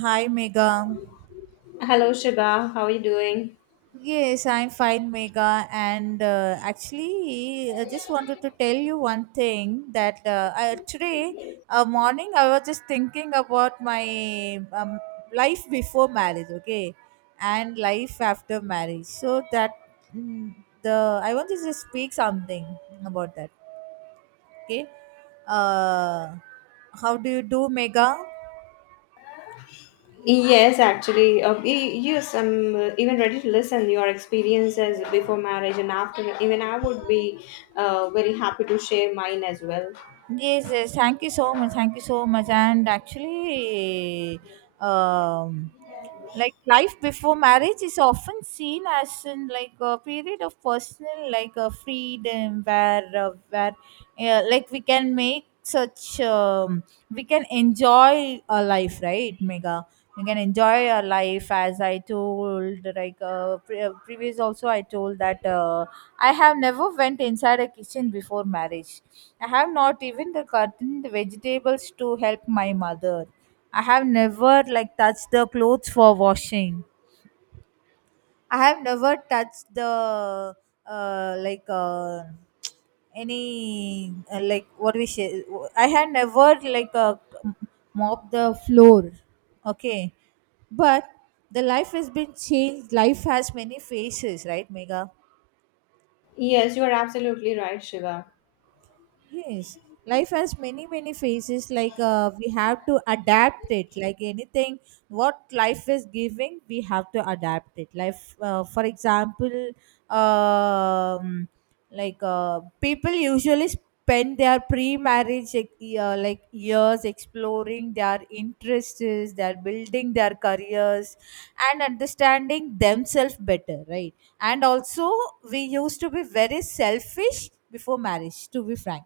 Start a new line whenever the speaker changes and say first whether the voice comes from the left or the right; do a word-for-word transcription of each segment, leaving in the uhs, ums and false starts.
right: Hi, Mega.
left: Hello, Shiba. How are you doing?
right: Yes, I'm fine, Mega. And uh, actually, I just wanted to tell you one thing that uh, I, today uh, morning I was just thinking about my um, life before marriage, okay, and life after marriage. So that mm, the I want to just speak something about that, okay. Uh, how do you do, Mega?
left: Yes, actually, uh, y- yes, I'm uh, even ready to listen your experiences before marriage and after. Even I would be uh, very happy to share mine as well.
right: Yes, yes, thank you so much. Thank you so much. And actually, um, like life before marriage is often seen as in like a period of personal like a freedom where uh, where uh, like we can make such um, we can enjoy our life, right, Mega? We can enjoy our life as I told like uh, pre- uh, previous also I told that uh, I have never went inside a kitchen before marriage. I have not even the cutting the vegetables to help my mother. I have never like touched the clothes for washing. I have never touched the uh, like uh, any uh, like what we say. I have never like uh, mopped the floor. Okay, but the life has been changed. Life has many faces, right, Mega?
left: Yes, you are absolutely right, Shiva.
right: Yes, life has many many phases. Like uh, we have to adapt it. Like anything, what life is giving, we have to adapt it. Life, uh, for example, um, like uh, people usually spend their pre-marriage like, uh, like years exploring their interests, they're building their careers, and understanding themselves better, right? And also, we used to be very selfish before marriage to be frank,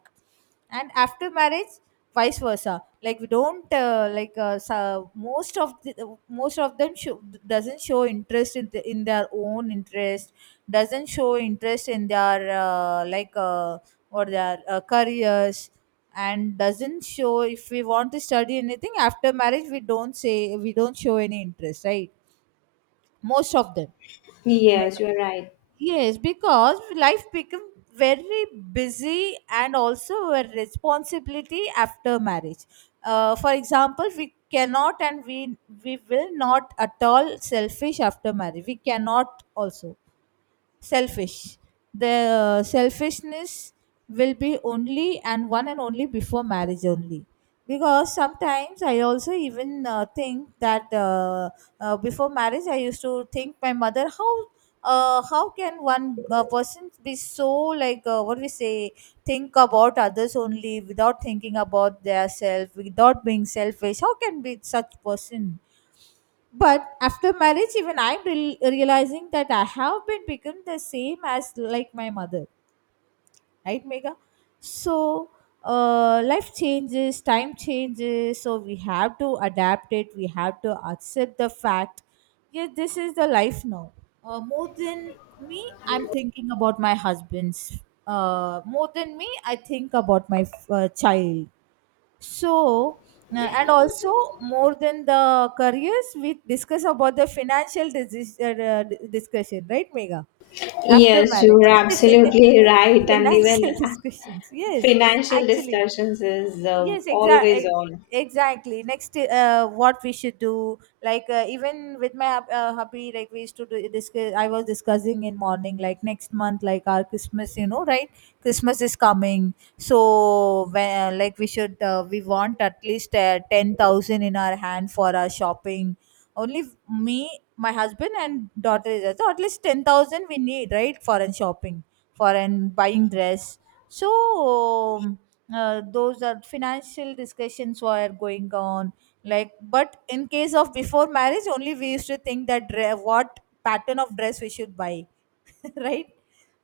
right: and after marriage vice versa, like we don't uh, like uh, so most of the, most of them show, doesn't show interest in, the, in their own interest, doesn't show interest in their uh, like uh, or their uh, careers, and doesn't show if we want to study anything after marriage, we don't say, we don't show any interest, right? Most of them.
left: Yes, you are right.
right: Yes, because life became very busy and also a responsibility after marriage. Uh, for example, we cannot and we we will not at all selfish after marriage. We cannot also selfish. The uh, selfishness will be only and one and only before marriage only. Because sometimes I also even uh, think that uh, uh, before marriage I used to think my mother, how uh, how can one uh, person be so like uh, what we say, think about others only without thinking about their self, without being selfish. How can be such person? But after marriage even I'm real realizing that I have been become the same as like my mother, right, Mega? So uh, life changes, time changes, so we have to adapt it, we have to accept the fact. Yeah, this is the life now. Uh, more than me, I'm thinking about my husband's, uh, more than me, I think about my uh, child. So uh, and also, more than the careers, we discuss about the financial dis- uh, uh, discussion, right, Mega? After
left: Yes, you are
right: marriage
left: absolutely right. And even
right: financial discussions, yes,
left: financial
right: actually,
left: discussions is uh,
right: yes,
left: always
right: exactly,
left: on.
right: exactly. Next uh, what we should do, like uh, even with my hub- uh, hubby, like we used to do discuss. I was discussing in morning, like next month, like our Christmas, you know, right? Christmas is coming, so when, uh, like we should uh, we want at least uh, ten thousand in our hand for our shopping only. Me, my husband and daughter is there, so at least ten thousand we need, right, for an shopping, for an buying dress. So uh, those are financial discussions were going on. Like, but in case of before marriage only we used to think that dre- what pattern of dress we should buy. Right,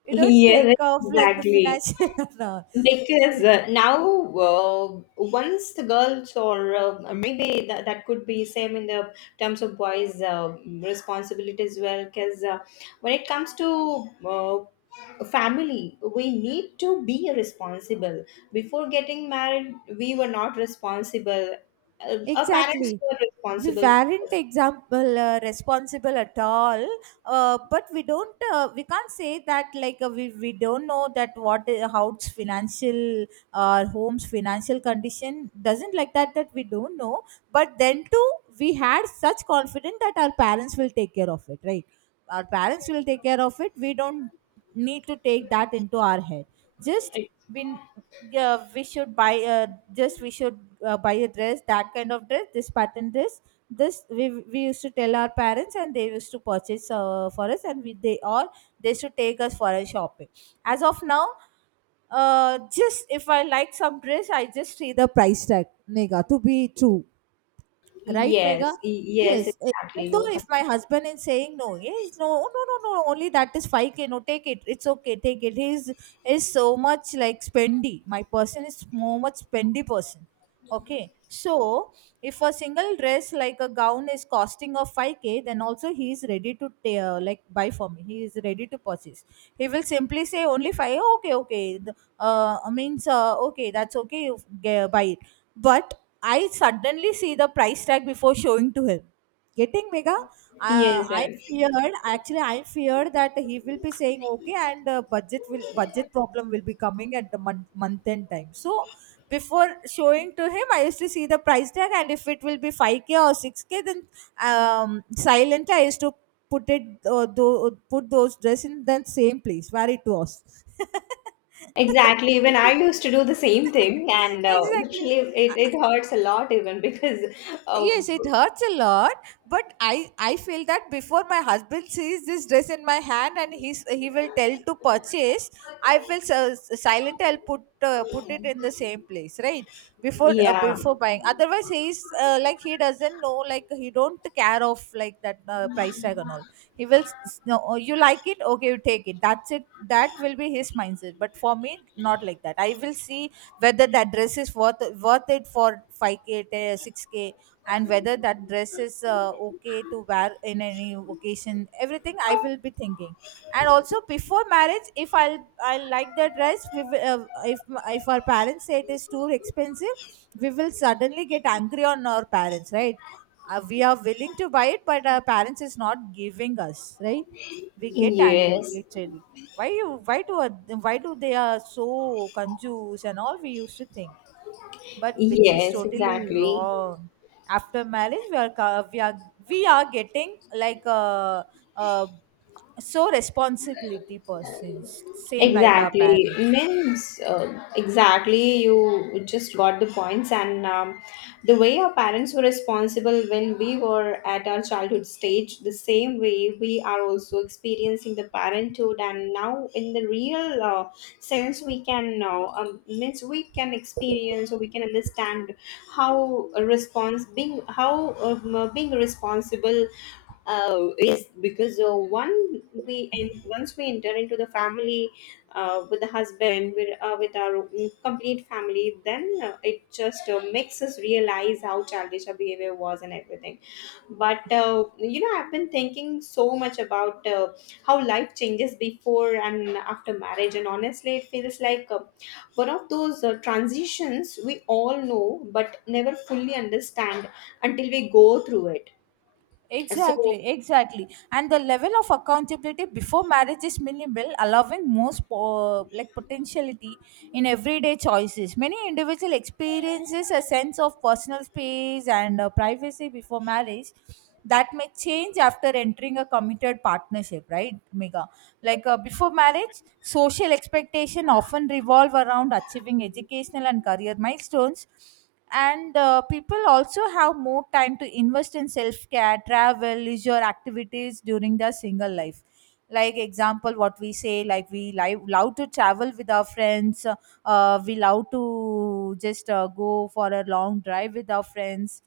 right: we don't think
left: Yes,
right: of like the
left: exactly.
right: financial no.
left: Because uh, now, uh, once the girls or uh, maybe that, that could be same in the terms of boys' uh, responsibility as well. Because uh, when it comes to uh, family, we need to be responsible. Before getting married, we were not responsible. Uh, our parents
right: Exactly.
left: were
right: We
left: responsible.
right: weren't example uh, responsible at all, uh, but we don't. Uh, we can't say that like uh, we, we don't know that what uh, how it's financial or home's financial condition, doesn't like that, that we don't know. But then too, we had such confidence that our parents will take care of it, right? Our parents will take care of it. We don't need to take that into our head. Just we yeah we should buy uh, just we should uh, buy a dress, that kind of dress, this pattern dress. This we, we used to tell our parents and they used to purchase uh, for us, and we they all, they should take us for a shopping. As of now, uh, just if I like some dress, I just see the price tag, Nega, to be true. Right, Mega?
left: Yes, y- yes,
right: Yes. eh,
left: exactly.
right: Even
left: You were
right: though
left: com-
right: if my husband is saying no, yes, no, no, no, no, only that is five k, no, take it, it's okay, take it. He's Is so much like spendy. My person is so much spendy person. Okay. So if a single dress like a gown is costing of five k, then also he is ready to ta- uh, like buy for me. He is ready to purchase. He will simply say only five, okay, okay, the- uh, means, uh, okay, that's okay, you get, buy it, but I suddenly see the price tag before showing to him. Getting mega, uh,
left: yes,
right: I
left: I
right: feared, actually I feared that he will be saying okay and uh, budget will budget problem will be coming at the month month end time. So before showing to him, I used to see the price tag, and if it will be five k or six k, then um, silently I used to put it uh, tho- put those dress in the same place where it was.
left: Exactly. Even I used to do the same thing, and uh,
right: Exactly,
left: literally, it, it hurts a lot, even because, uh,
right: yes, it hurts a lot. But i i feel that before my husband sees this dress in my hand and he's he will tell to purchase, I will s- silent, I'll put uh, put it in the same place, right? Before uh,
left: yeah,
right: before buying, otherwise he's uh, like he doesn't know, like he don't care of like that uh, price tag and all. He will s- no, oh, you like it, okay, you take it, that's it. That will be his mindset. But for me, not like that, I will see whether that dress is worth worth it for five k, six k, and whether that dress is uh, okay to wear in any occasion, everything I will be thinking. And also before marriage if i'll I like the dress, we will, uh, if if our parents say it is too expensive, we will suddenly get angry on our parents, right? Uh, we are willing to buy it, but our parents is not giving us, right? We get angry
left: yes,
right: literally. why you why do why do they are so confused and all, we used to think, but which is
left: yes,
right: totally
left: exactly.
right: wrong. After marriage we are ca- we are we are getting like a, a so responsibility persons, same like our
left: Exactly.
right: parents.
left: Means, uh, exactly, you just got the points. And um, the way our parents were responsible when we were at our childhood stage, the same way we are also experiencing the parenthood. And now, in the real uh, sense, we can know, um, means we can experience or we can understand how a response being, how um, uh, being responsible uh, is because uh, one we and once we enter into the family uh, with the husband with, uh, with our mm, complete family, then uh, it just uh, makes us realize how childish our behavior was and everything. But uh, you know, I've been thinking so much about uh, how life changes before and after marriage, and honestly it feels like uh, one of those uh, transitions we all know but never fully understand until we go through it. So
right: Exactly, exactly. And the level of accountability before marriage is minimal, allowing most po- like potentiality in everyday choices. Many individual experiences a sense of personal space and uh, privacy before marriage that may change after entering a committed partnership, right, Mega? Like uh, before marriage, social expectation often revolve around achieving educational and career milestones, and uh, people also have more time to invest in self-care, travel, leisure activities during their single life. Like example, what we say, like we li- love to travel with our friends, uh, we love to just uh, go for a long drive with our friends,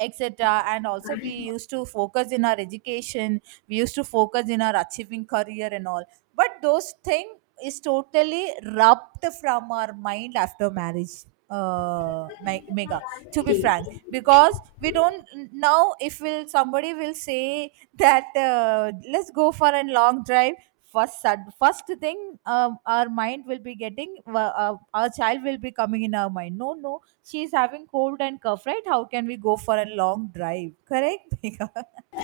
right: etc. And also we used to focus in our education, we used to focus in our achieving career and all. But those thing is totally rubbed from our mind after marriage, uh me- Mega, to be frank. Because we don't, now if will somebody will say that uh, let's go for a long drive, first sud- first thing um, our mind will be getting uh, uh, our child will be coming in our mind, no, no, she's having cold and cough, right? How can we go for a long drive? Correct, Megha?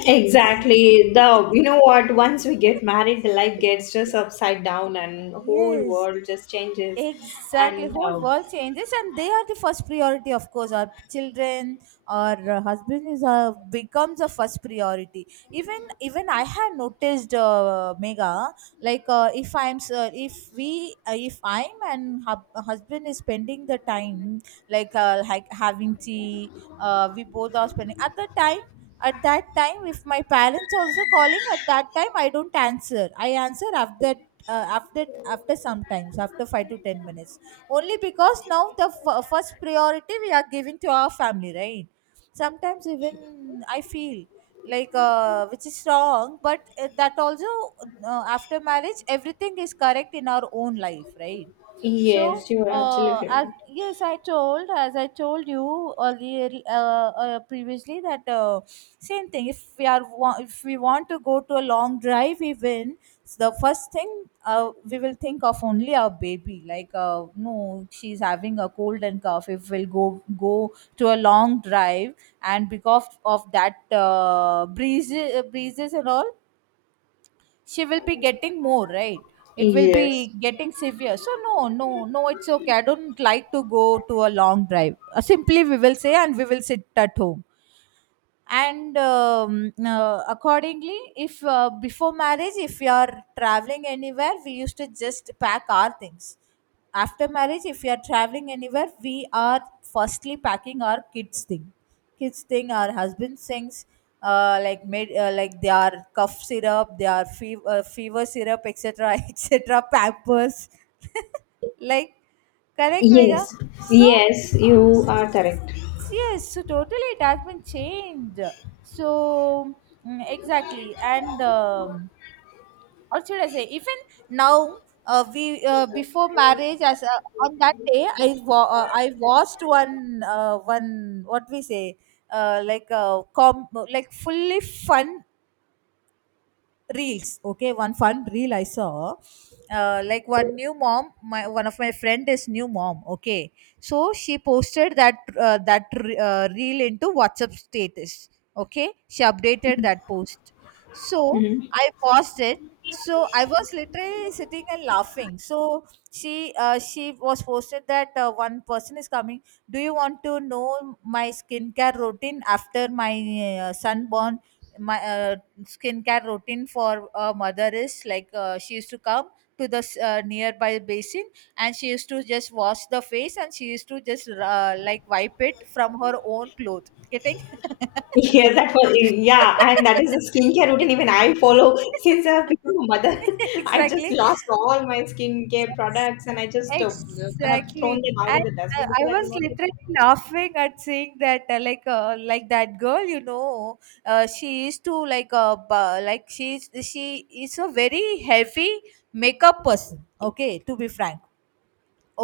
left: exactly. The, you know what? Once we get married, the life gets just upside down, and the whole
right: Yes.
left: world just changes.
right: Exactly,
left: And
right: whole
left: uh,
right: world changes, and they are the first priority, of course. Our children, our uh, husband is uh, becomes a first priority. Even even I have noticed, uh, Mega, like uh, if I'm uh, if we uh, if I'm and hub- husband is spending the time, like uh, like having tea, uh, we both are spending at the time. At that time, if my parents also calling, at that time I don't answer. I answer after uh, after after sometimes after five to ten minutes only, because now the f- first priority we are giving to our family, right? Sometimes even I feel like uh, which is wrong, but uh, that also uh, after marriage everything is correct in our own life, right? So,
left: yes, you are
right: uh,
left: absolutely
right: as
left: right.
right: yes, I told, as I told you earlier uh, uh, previously that uh, same thing. If we are wa- if we want to go to a long drive, even s- the first thing uh, we will think of only our baby. Like, uh, no, she's having a cold and cough. If we'll go go to a long drive, and because of that uh, breezes breezes and all, she will be getting more, right? It will be
left: Yes,
right: getting severe, so no no no it's okay, I don't like to go to a long drive. Uh, simply we will say and we will sit at home. And um, uh, accordingly, if uh, before marriage, if you are traveling anywhere, we used to just pack our things. After marriage, if you are traveling anywhere, we are firstly packing our kids thing kids thing our husband' things, uh, like made, uh, like their cough syrup, their fever, uh, fever syrup, etc. etc, pampers. Like, correct, Mega.
left: yes,
right: So
left: yes. You are correct.
right: yes, so totally it has been changed. So, mm, exactly, and um, what should I say? Even now, uh, we uh, before marriage, as uh, on that day, I wa- uh, I watched one, uh, one, what we say, uh, like, uh, com- like fully fun reels. Okay, one fun reel I saw. Uh, like, one new mom, my one of my friend is new mom, okay? So she posted that, uh, that re- uh, reel into WhatsApp status. Okay, she updated that post. So
left: Hmm.
right: I watched it. So I was literally sitting and laughing. So she uh, she was posted that, uh, one person is coming. Do you want to know my skincare routine after my, uh, son born? My uh, skincare routine for a mother is like, uh, she used to come to the s- uh, nearby basin, and she used to just wash the face, and she used to just uh, like wipe it from her own cloth. Getting?
left: Yeah, that was, yeah, and that is a skincare routine even I follow since I've become a mother. I just
right: Exactly.
left: lost all my skincare products, and I just uh, have thrown
right: Exactly.
left: them out of
right: And
left: the
right: I,
left: dustbin
right: I
left: because I do
right: was
left: not.
right: literally laughing at seeing that, uh, like uh, like that girl, you know, uh, she is to like, uh, bu- like she is she is a very heavy makeup person, okay, to be frank.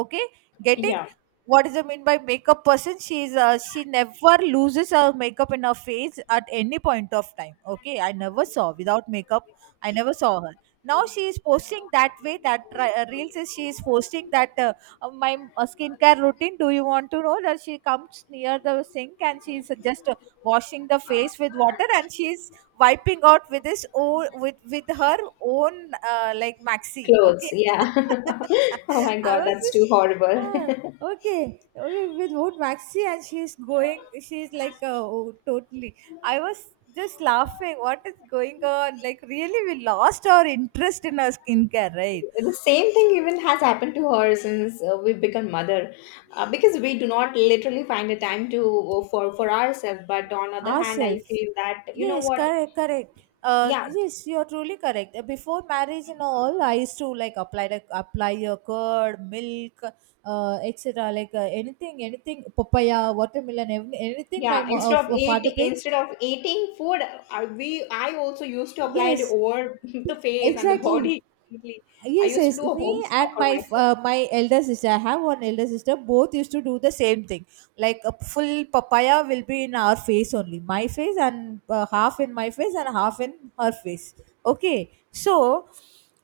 right: Okay. Getting?
left: Yeah.
right: What does I mean by makeup person? She is uh, she never loses her makeup in her face at any point of time, okay? I never saw without makeup, I never saw her. Now she is posting that way, that ri- uh, reels, is she is posting that, uh, uh, my uh, skincare routine, do you want to know? That she comes near the sink and she is just uh, washing the face with water, and she is wiping out with this own, with with her own, uh, like maxi.
left: Clothes,
right: Okay.
left: yeah. Oh my
right: I
left: god,
right: was
left: that's too
right: just,
left: horrible.
right: ah, okay, okay, with Vote Maxi, and she's going, she's like, uh, oh, totally. I was just laughing, what is going on? Like, really, we lost our interest in our skincare, right?
left: The same thing even has happened to her since uh, we become mother, uh, because we do not literally find a time to uh, for for ourselves, but on other hand I
right: Ourselves.
left: feel that, you know
right: Yes,
left: what,
right: correct, correct. Uh,
left: yeah,
right: yes, you are truly correct. Uh, Before marriage and all, I used to like apply the apply your curd, milk, uh, etcetera. Like, uh, anything, anything, papaya, watermelon, ev- anything my
left: yeah,
right: mo-
left: instead of
right: uh, f- father
left: eat,
right: brings.
left: instead of eating food, I, we, I also used to apply it
right: Yes,
left: over the face and the
right: exactly.
left: body completely. I
right: Yes,
left: used
right: yes.
left: to do a
right: Me
left: home spa
right: and
left: for
right: my
left: myself.
right: uh, my elder sister, I have one elder sister. Both used to do the same thing. Like a full papaya will be in our face only, my face and uh, half in my face and half in her face. Okay, so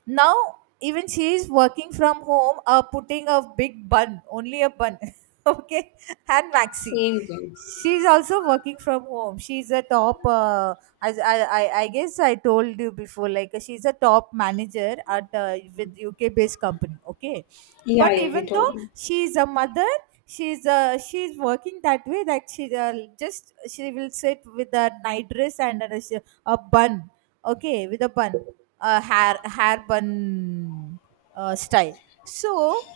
right: now even she is working from home, uh, putting a big bun, only a bun, okay, and maxi.
left: Same thing.
right: She's also working from home. She's a top, uh, as I, I I guess I told you before, like she's a top manager at uh, with U K based company. Okay,
left: Yeah,
right: but
left: yeah, we
right: even though
left: told you.
right: she's a mother, she's uh, she's working that way, that she uh, just she will sit with a night dress and a, sh- a bun. Okay, with a bun, a hair hair bun, uh, style. So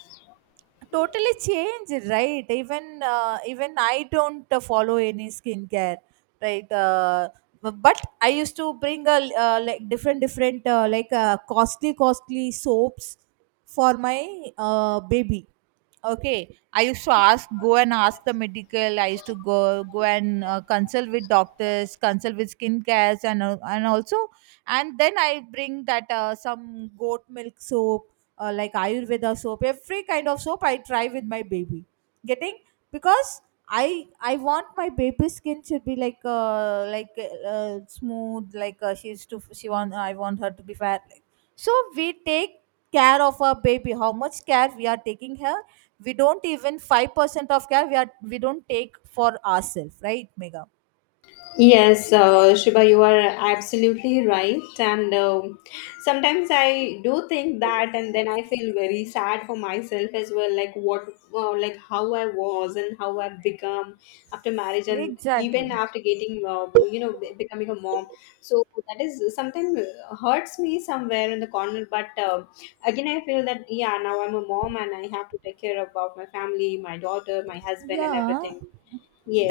right: totally changed, right? Even uh, even I don't uh, follow any skincare, right? Uh, bu- but I used to bring a l- uh, like different different uh, like uh, costly costly soaps for my uh, baby. Okay, I used to ask, go and ask the medical. I used to go go and uh, consult with doctors, consult with skin cares, and uh, and also, and then I bring that, uh, some goat milk soap, uh, like Ayurveda soap, every kind of soap I try with my baby. Getting? Because I I want my baby skin should be like, uh like uh, smooth, like, uh, she's to she want I want her to be fair. So we take care of our baby. How much care we are taking her, we don't even five percent of care, we are we don't take for ourselves, right, Mega?
left: Yes, uh, Shiva, you are absolutely right. And um sometimes I do think that, and then I feel very sad for myself as well. Like, what, wow, like how I was and how I've become after marriage, and even
right: Exactly.
left: after getting, uh, you know, be- becoming a mom. So that is sometimes hurts me somewhere in the corner. But uh, again, I feel that yeah, now I'm a mom and I have to take care about my family, my daughter, my husband, and
right: Yeah,
left: everything.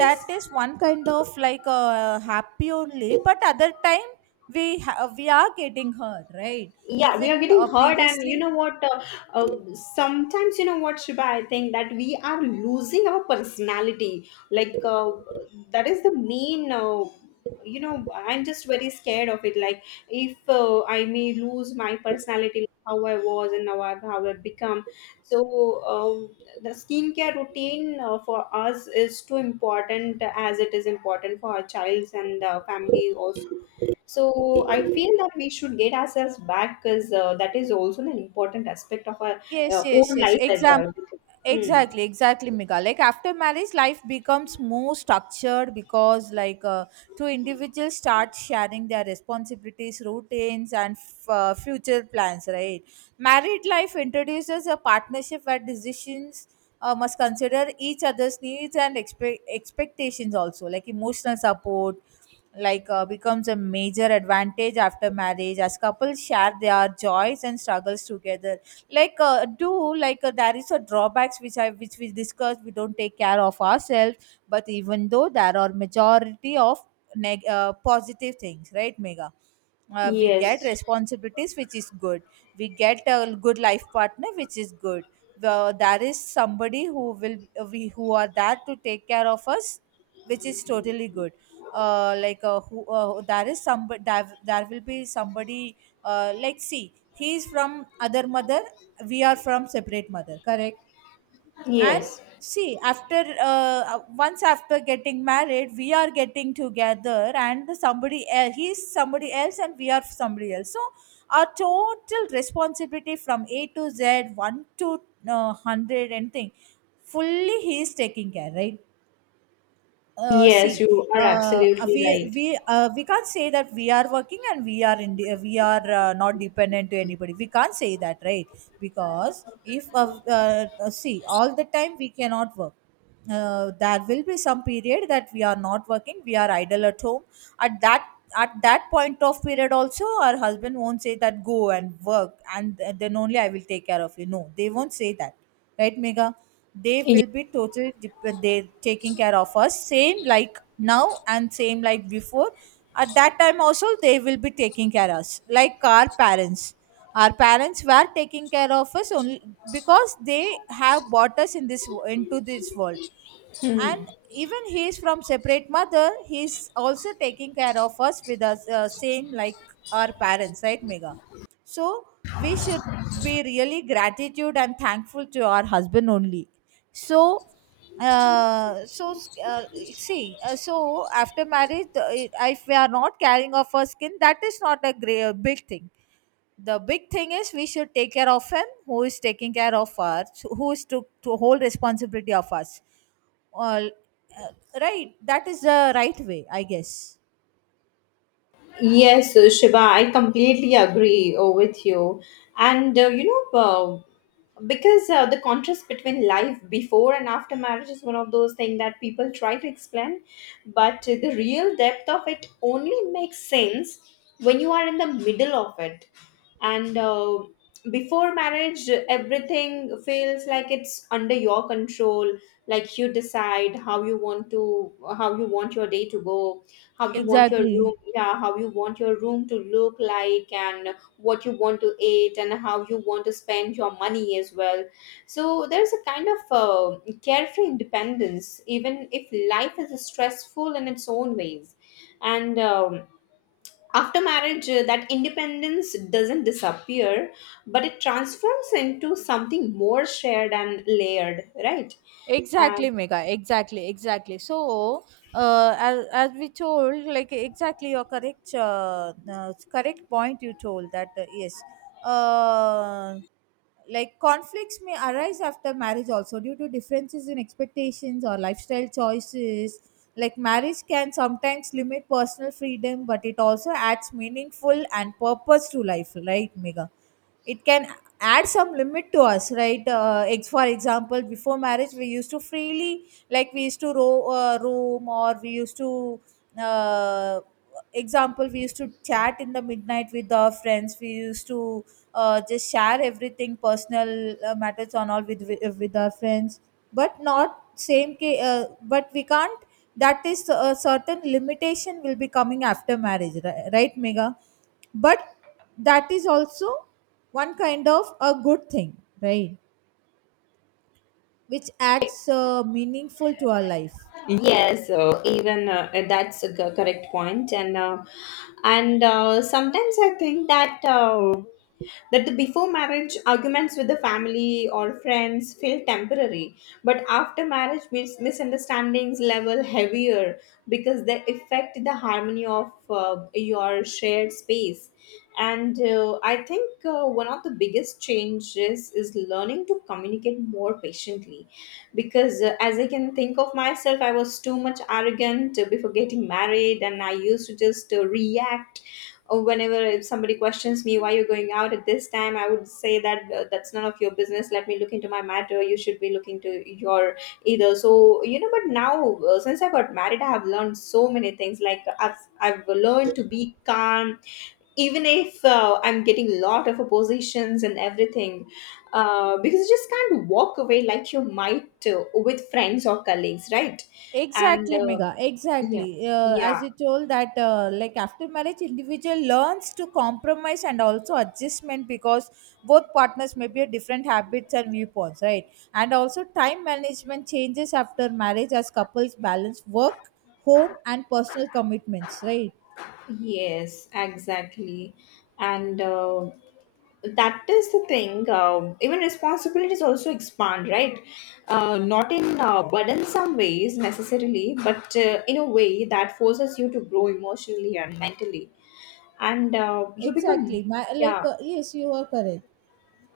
right: that is one kind of like a happy only, but other time we ha- we are getting hurt, right?
left: Yeah, we are
right: Even
left: getting
right: uh,
left: hurt, and you
right: previously,
left: know what, uh, uh, sometimes, you know what, Shiba, I think that we are losing our personality, like uh, that is the main uh, you know, I'm just very scared of it. Like, if uh, I may lose my personality, like how I was and now I- how I've become. So um, the skincare routine uh, for us is too important, as it is important for our childs and uh, family also. So I feel that we should get ourselves back because uh, that is also an important aspect of our
right: yes,
left: uh,
right: yes,
left: own
right: yes.
left: life as
right: Exam
left: well. Mm.
right: Exactly, exactly, Mika. Like after marriage, life becomes more structured, because like, uh, two individuals start sharing their responsibilities, routines, and f- uh, future plans, right? Married life introduces a partnership where decisions Uh, must consider each other's needs and expe- expectations also. Like emotional support, like, uh, becomes a major advantage after marriage, as couples share their joys and struggles together. Like, uh, do like uh, there is a drawbacks, which I, which we discussed, we don't take care of ourselves, but even though there are majority of neg- uh, positive things, right, Mega? Uh, we get
left: Yes,
right: responsibilities, which is good. We get a good life partner, which is good. The, there is somebody who will, uh, we who are there to take care of us, which is totally good. Uh, like uh, who uh, There is somebody there, there will be somebody, uh, like, see, he is from other mother, we are from separate mother, correct? And
left: yes,
right: see, after uh, once after getting married, we are getting together, and the somebody else, he's somebody else and we are somebody else. So our total responsibility from A to Z, one to uh, one hundred, anything, fully he is taking care, right? Uh,
left: yes,
right: see,
left: you are
right: uh,
left: absolutely
right: we
left: right.
right: we uh, we can't say that we are working and we are in, we are uh, not dependent to anybody, we can't say that, right? Because if uh, uh, uh, see, all the time we cannot work, uh, there will be some period that we are not working, we are idle at home. At that, at that point of period also, our husband won't say that go and work and then only I will take care of you. No, they won't say that, right, Mega? They
left: Yes.
right: will be totally dep- they taking care of us, same like now and same like before. At that time also they will be taking care of us like our parents. Our parents were taking care of us only, because they have brought us in this wo- into this world. And
left: Mm.
right: even he is from separate mother, he is also taking care of us with us, uh, same like our parents, right, Mega? So we should be really gratitude and thankful to our husband only. So, uh, so uh, see, uh, so after marriage, the- if we are not caring of our skin, that is not a great, big thing. The big thing is we should take care of him who is taking care of us, who is to, to hold responsibility of us all, uh, right? That is the right way, I guess.
left: Yes, uh, Shiva, I completely agree uh, with you. And uh, you know, uh, because uh, the contrast between life before and after marriage is one of those things that people try to explain, but uh, the real depth of it only makes sense when you are in the middle of it. And uh, before marriage, everything feels like it's under your control, like you decide how you want to, how you want your day to go, how you want your
right: Exactly.
left: room, yeah, how you want your room to look like, and what you want to eat and how you want to spend your money as well. So there's a kind of uh, carefree independence, even if life is stressful in its own ways. And um, after marriage, uh, that independence doesn't disappear, but it transforms into something more shared and layered, right?
right: Exactly, Mega, exactly, exactly. So, uh, as, as we told, like, exactly your correct, uh, uh, correct point you told that, uh, yes, uh, like conflicts may arise after marriage also due to differences in expectations or lifestyle choices. Like marriage can sometimes limit personal freedom, but it also adds meaningful and purpose to life, right, Mega? It can add some limit to us, right? Uh, ex- for example, before marriage, we used to freely, like we used to ro- uh, roam, or we used to, uh, example, we used to chat in the midnight with our friends, we used to uh, just share everything personal, uh, matters on all with with with our friends, but not same ca- uh, but we can't, that is a certain limitation will be coming after marriage, ri- right, Mega? But that is also one kind of a good thing, right? Which adds uh, meaningful to our life.
left: Yes, so even uh, that's a co- correct point, and uh, and uh, sometimes I think that uh, that the before marriage arguments with the family or friends feel temporary, but after marriage mis- misunderstandings level heavier because they affect the harmony of uh, your shared space. And uh, I think uh, one of the biggest changes is learning to communicate more patiently, because uh, as I can think of myself, I was too much arrogant before getting married, and I used to just uh, react, or whenever if somebody questions me why you're going out at this time, I would say that uh, that's none of your business, let me look into my matter, you should be looking to your either. So you know, but now uh, since I got married, I have learned so many things. Like i've i've learned to be calm even if uh, I'm getting lot of oppositions and everything, uh, because you just can't walk away like you might uh, with friends or colleagues, right? And
right: Exactly,
left: uh,
right: Mega,
left: yeah,
right: exactly, uh, as
left: yeah,
right: you told that, uh, like after marriage individual learns to compromise and also adjustment, because both partners may be a different habits and viewpoints, right? And also time management changes after marriage as couples balance work, home and personal commitments, right?
left: yes, exactly. And uh, that is the thing. Uh, even responsibilities also expand, right? Uh, not in uh, burdensome ways necessarily, but uh, in a way that forces you to grow emotionally and mentally, and uh, you become
right: Exactly, my, like,
left: yeah.
right: uh, yes, you are correct.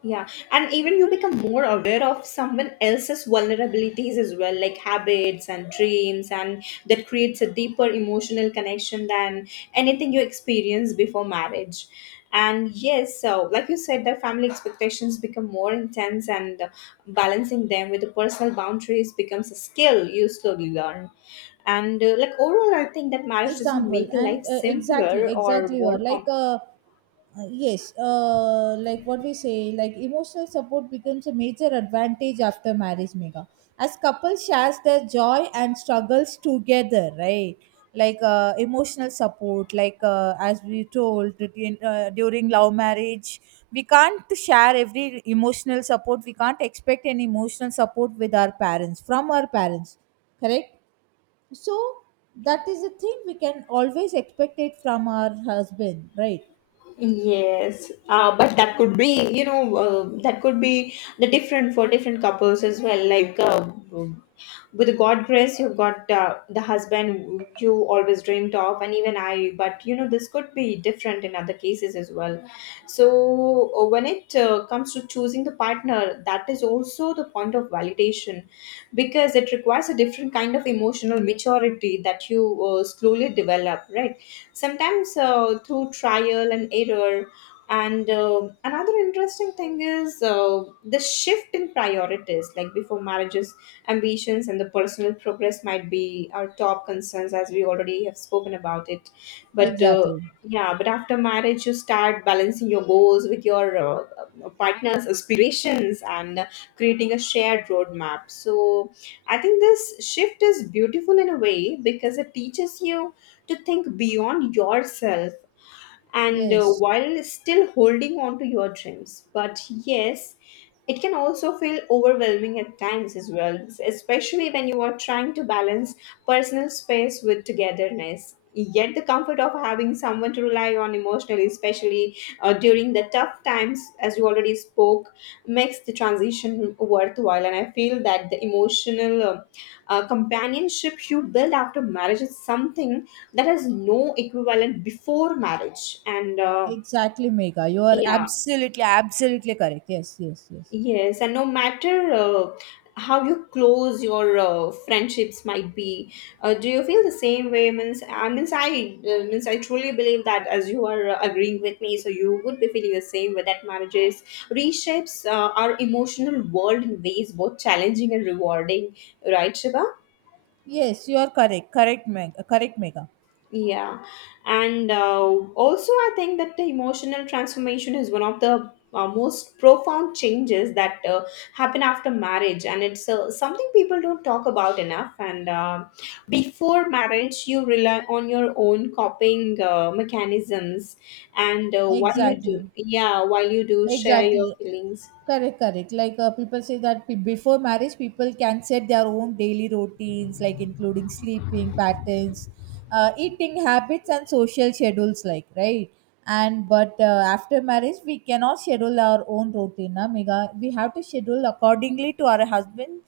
left: Yeah, and even you become more aware of someone else's vulnerabilities as well, like habits and dreams, and that creates a deeper emotional connection than anything you experience before marriage. And yes, so like you said, that family expectations become more intense, and balancing them with the personal boundaries becomes a skill you slowly learn. And uh, like overall, I think that marriage doesn't
right: Example,
left: make
right: and
left: life
right: uh, exactly,
left: simpler or
right: exactly, you are
left: more
right: like,
left: complicated.
right: uh, uh, yes, uh, like what we say, like emotional support becomes a major advantage after marriage, Mega, as couples shares their joy and struggles together, right? Like, uh, emotional support, like, uh, as we told that in, uh, During love marriage we can't share every emotional support, we can't expect any emotional support with our parents, from our parents. Correct. So that is the thing, we can always expect it from our husband, right?
left: Yes, uh, but that could be, you know, uh, that could be the different for different couples as well. Like uh, with God grace, you've got uh, the husband you always dreamed of, and even I. But you know, this could be different in other cases as well. So uh, when it uh, comes to choosing the partner, that is also the point of validation, because it requires a different kind of emotional maturity that you uh, slowly develop, right? Sometimes uh, through trial and error. And uh, another interesting thing is uh, the shift in priorities, like before marriages, ambitions and the personal progress might be our top concerns, as we already have spoken about it. But uh,
right: Exactly,
left: yeah, but after marriage you start balancing your goals with your uh, uh, partner's aspirations, and uh, creating a shared roadmap. So I think this shift is beautiful in a way because it teaches you to think beyond yourself, and uh,
right: yes,
left: while still holding on to your dreams. But yes, it can also feel overwhelming at times as well, especially when you are trying to balance personal space with togetherness. Yet, the comfort of having someone to rely on emotionally, especially uh, during the tough times, as you already spoke, makes the transition worthwhile. And I feel that the emotional uh, uh, companionship you build after marriage is something that has no equivalent before marriage. And uh,
right: exactly, Mega, you are
left: yeah.
right: absolutely absolutely correct. Yes, yes, yes.
left: Yes, and no matter uh, how you close your uh, friendships might be, uh, do you feel the same way? Means, I, means I uh, means I truly believe that, as you are uh, agreeing with me, so you would be feeling the same way, that marriages reshapes uh, our emotional world in ways both challenging and rewarding, right, Shiva?
right: Yes, you are correct, correct, Meg. Correct, Mega.
left: Yeah, and uh, also I think that the emotional transformation is one of the uh, most profound changes that uh, happen after marriage, and it's uh, something people don't talk about enough. And uh, before marriage, you rely on your own coping uh, mechanisms, and uh, while you
right: Exactly,
left: do, yeah, while you do share your
right: exactly.
left: feelings,
right: Correct, correct. Like uh, people say that pe- before marriage, people can set their own daily routines, like including sleeping patterns, uh, eating habits, and social schedules. Like, right. And but uh, after marriage, we cannot schedule our own routine. Na, Megha? We have to schedule accordingly to our husband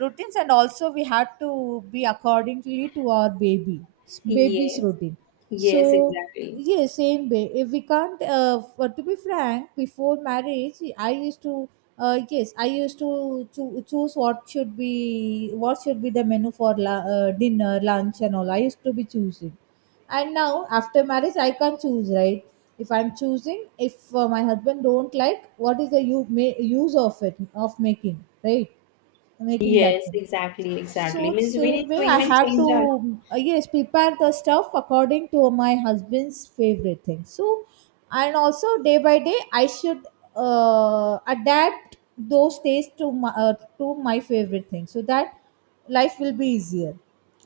right: routines, and also we have to be accordingly to our baby, s- baby's
left: yes,
right: routine. So
left: yes, exactly,
right: yes, same way. If we can't, uh, f- to be frank, before marriage, I used to, uh, yes, I used to cho- choose what should be what should be the menu for la- uh, dinner, lunch, and all. I used to be choosing, and now after marriage, I can't choose, right. If I'm choosing, if uh, my husband don't like, what is the u- ma- use of it, of making, right, making
left: yes,
right: that thing?
left: exactly, exactly.
right: So
left: Means we need
right: same way,
left: to
right: I
left: even
right: have
left: change our
right: to uh, yes, prepare the stuff according to my husband's favorite thing. So and also day by day, I should uh, adapt those tastes to my uh, to my favorite thing, so that life will be easier.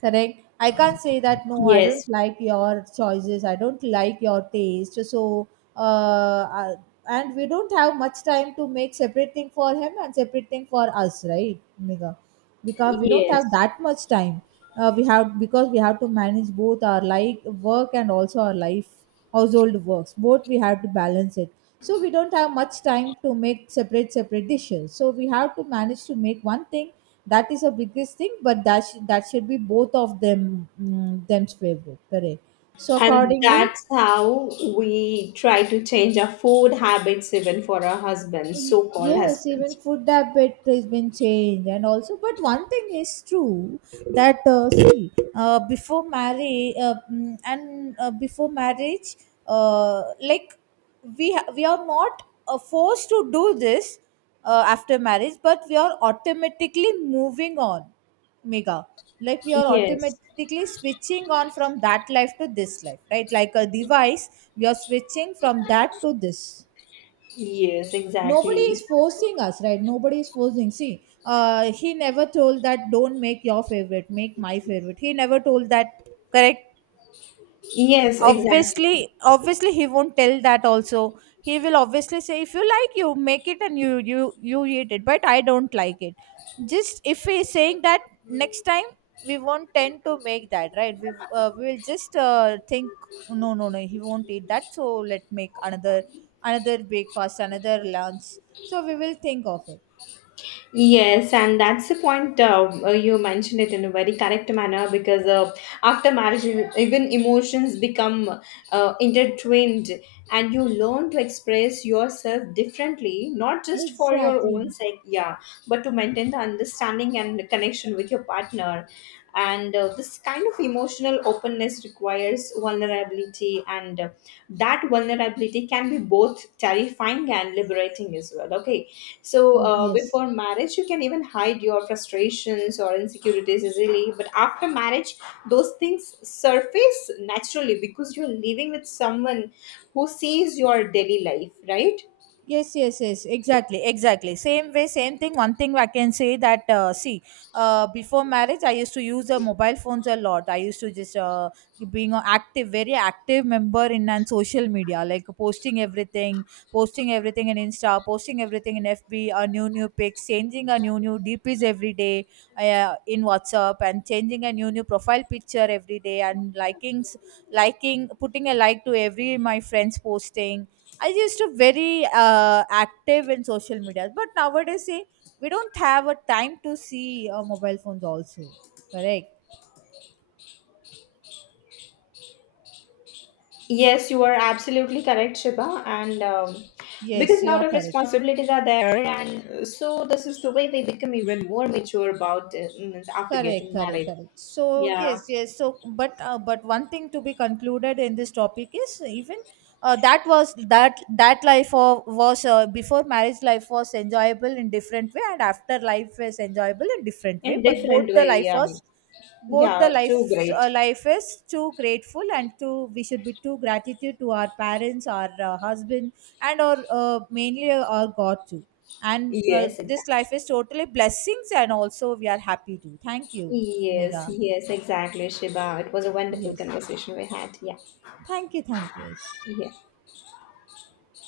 right: Correct. I can't say that no, I don't
left: yes,
right: like your choices, I don't like your taste. So uh, uh, and we don't have much time to make separate thing for him and separate thing for us, right, Mega? Because we don't have
left: yes.
right: that much time. Uh, we have, because we have to manage both our like work and also our life, household works, both we have to balance it. So we don't have much time to make separate separate dishes, so we have to manage to make one thing. That is a biggest thing, but that sh- that should be both of them mm, them's favorite, correct. So
left: And
right: accordingly.
left: that's how we try to change our food habits even for our husbands,
right: Y-
left: so-called
right: yes, even
left: husbands.
right: food habit has been changed, and also but one thing is true that uh, see, uh, before marriage uh, mm, and uh, before marriage uh, like, we ha- we are not uh, forced to do this uh, after marriage, but we are automatically moving on, Mega. Like we are
left: Yes,
right: automatically switching on from that life to this life, right, like a device we are switching from that to this.
left: yes,
right: Nobody is
left: exactly.
right: forcing us, right? Nobody is forcing. See, uh, he never told that don't make your favorite, make my favorite. He never told that. Correct.
left: Yes,
right: obviously
left: exactly.
right: obviously he won't tell that also. He will obviously say if you like you make it and you you you eat it, but I don't like it. Just if he is saying that, next time we won't tend to make that, right? We uh, we will just uh, think no, no, no, he won't eat that, so let make another, another breakfast, another lunch. So we will think of it.
left: Yes, and that's the point. Uh, uh, you mentioned it in a very correct manner because uh, after marriage, e- even emotions become uh, intertwined, and you learn to express yourself differently, not just for your own
right: Exactly.
left: sake, yeah, but to maintain the understanding and connection with your partner. And uh, this kind of emotional openness requires vulnerability, and uh, that vulnerability can be both terrifying and liberating as well. Okay, so
right: Oh,
left: uh,
right: yes.
left: before marriage, you can even hide your frustrations or insecurities easily, but after marriage, those things surface naturally because you're living with someone who sees your daily life, right?
right: Yes, yes, yes, exactly, exactly, same way, same thing. One thing I can say that uh, see, uh, before marriage I used to use the mobile phones a lot. I used to just uh, being an active, very active member in and social media, like posting everything, posting everything in insta, posting everything in fb, a new new pics, changing a new new dps every day, uh, in whatsapp, and changing a new new profile picture every day, and likings, liking, putting a like to every my friends posting. I used to very uh, active in social media, but nowadays see, we don't have a time to see uh, mobile phones also. Correct?
left: Yes, you are absolutely correct, Shiba. And um, because
right: Yes,
left: a
right: you
left: lot
right: are
left: of
right: correct.
left: responsibilities are there, and uh, so this is the way they become even more mature about uh, means after
right: Correct,
left: getting
right: correct,
left: married.
right: correct. So
left: Yeah,
right: yes, yes. So but uh, but one thing to be concluded in this topic is even uh, that was that that life of, was uh, before marriage life was enjoyable in different way, and after life is enjoyable in different way.
left: in
right: But
left: different
right: both the
left: way.
right: life
left: Yeah,
right: was, both the
left: yeah,
right: life
left: too
right: uh,
left: great.
right: life is too grateful, and too we should be too gratitude to our parents, our uh, husband, and our uh, mainly our God too. And uh,
left: Yes,
right: this
left: exactly.
right: life is totally blessings, and also we are happy too. Thank you,
left: Yes,
right: Mega.
left: yes, exactly, Shiba. It was a wonderful
right: Yes,
left: conversation we had. Yeah,
right: thank you, thank you Yes.
left: yeah.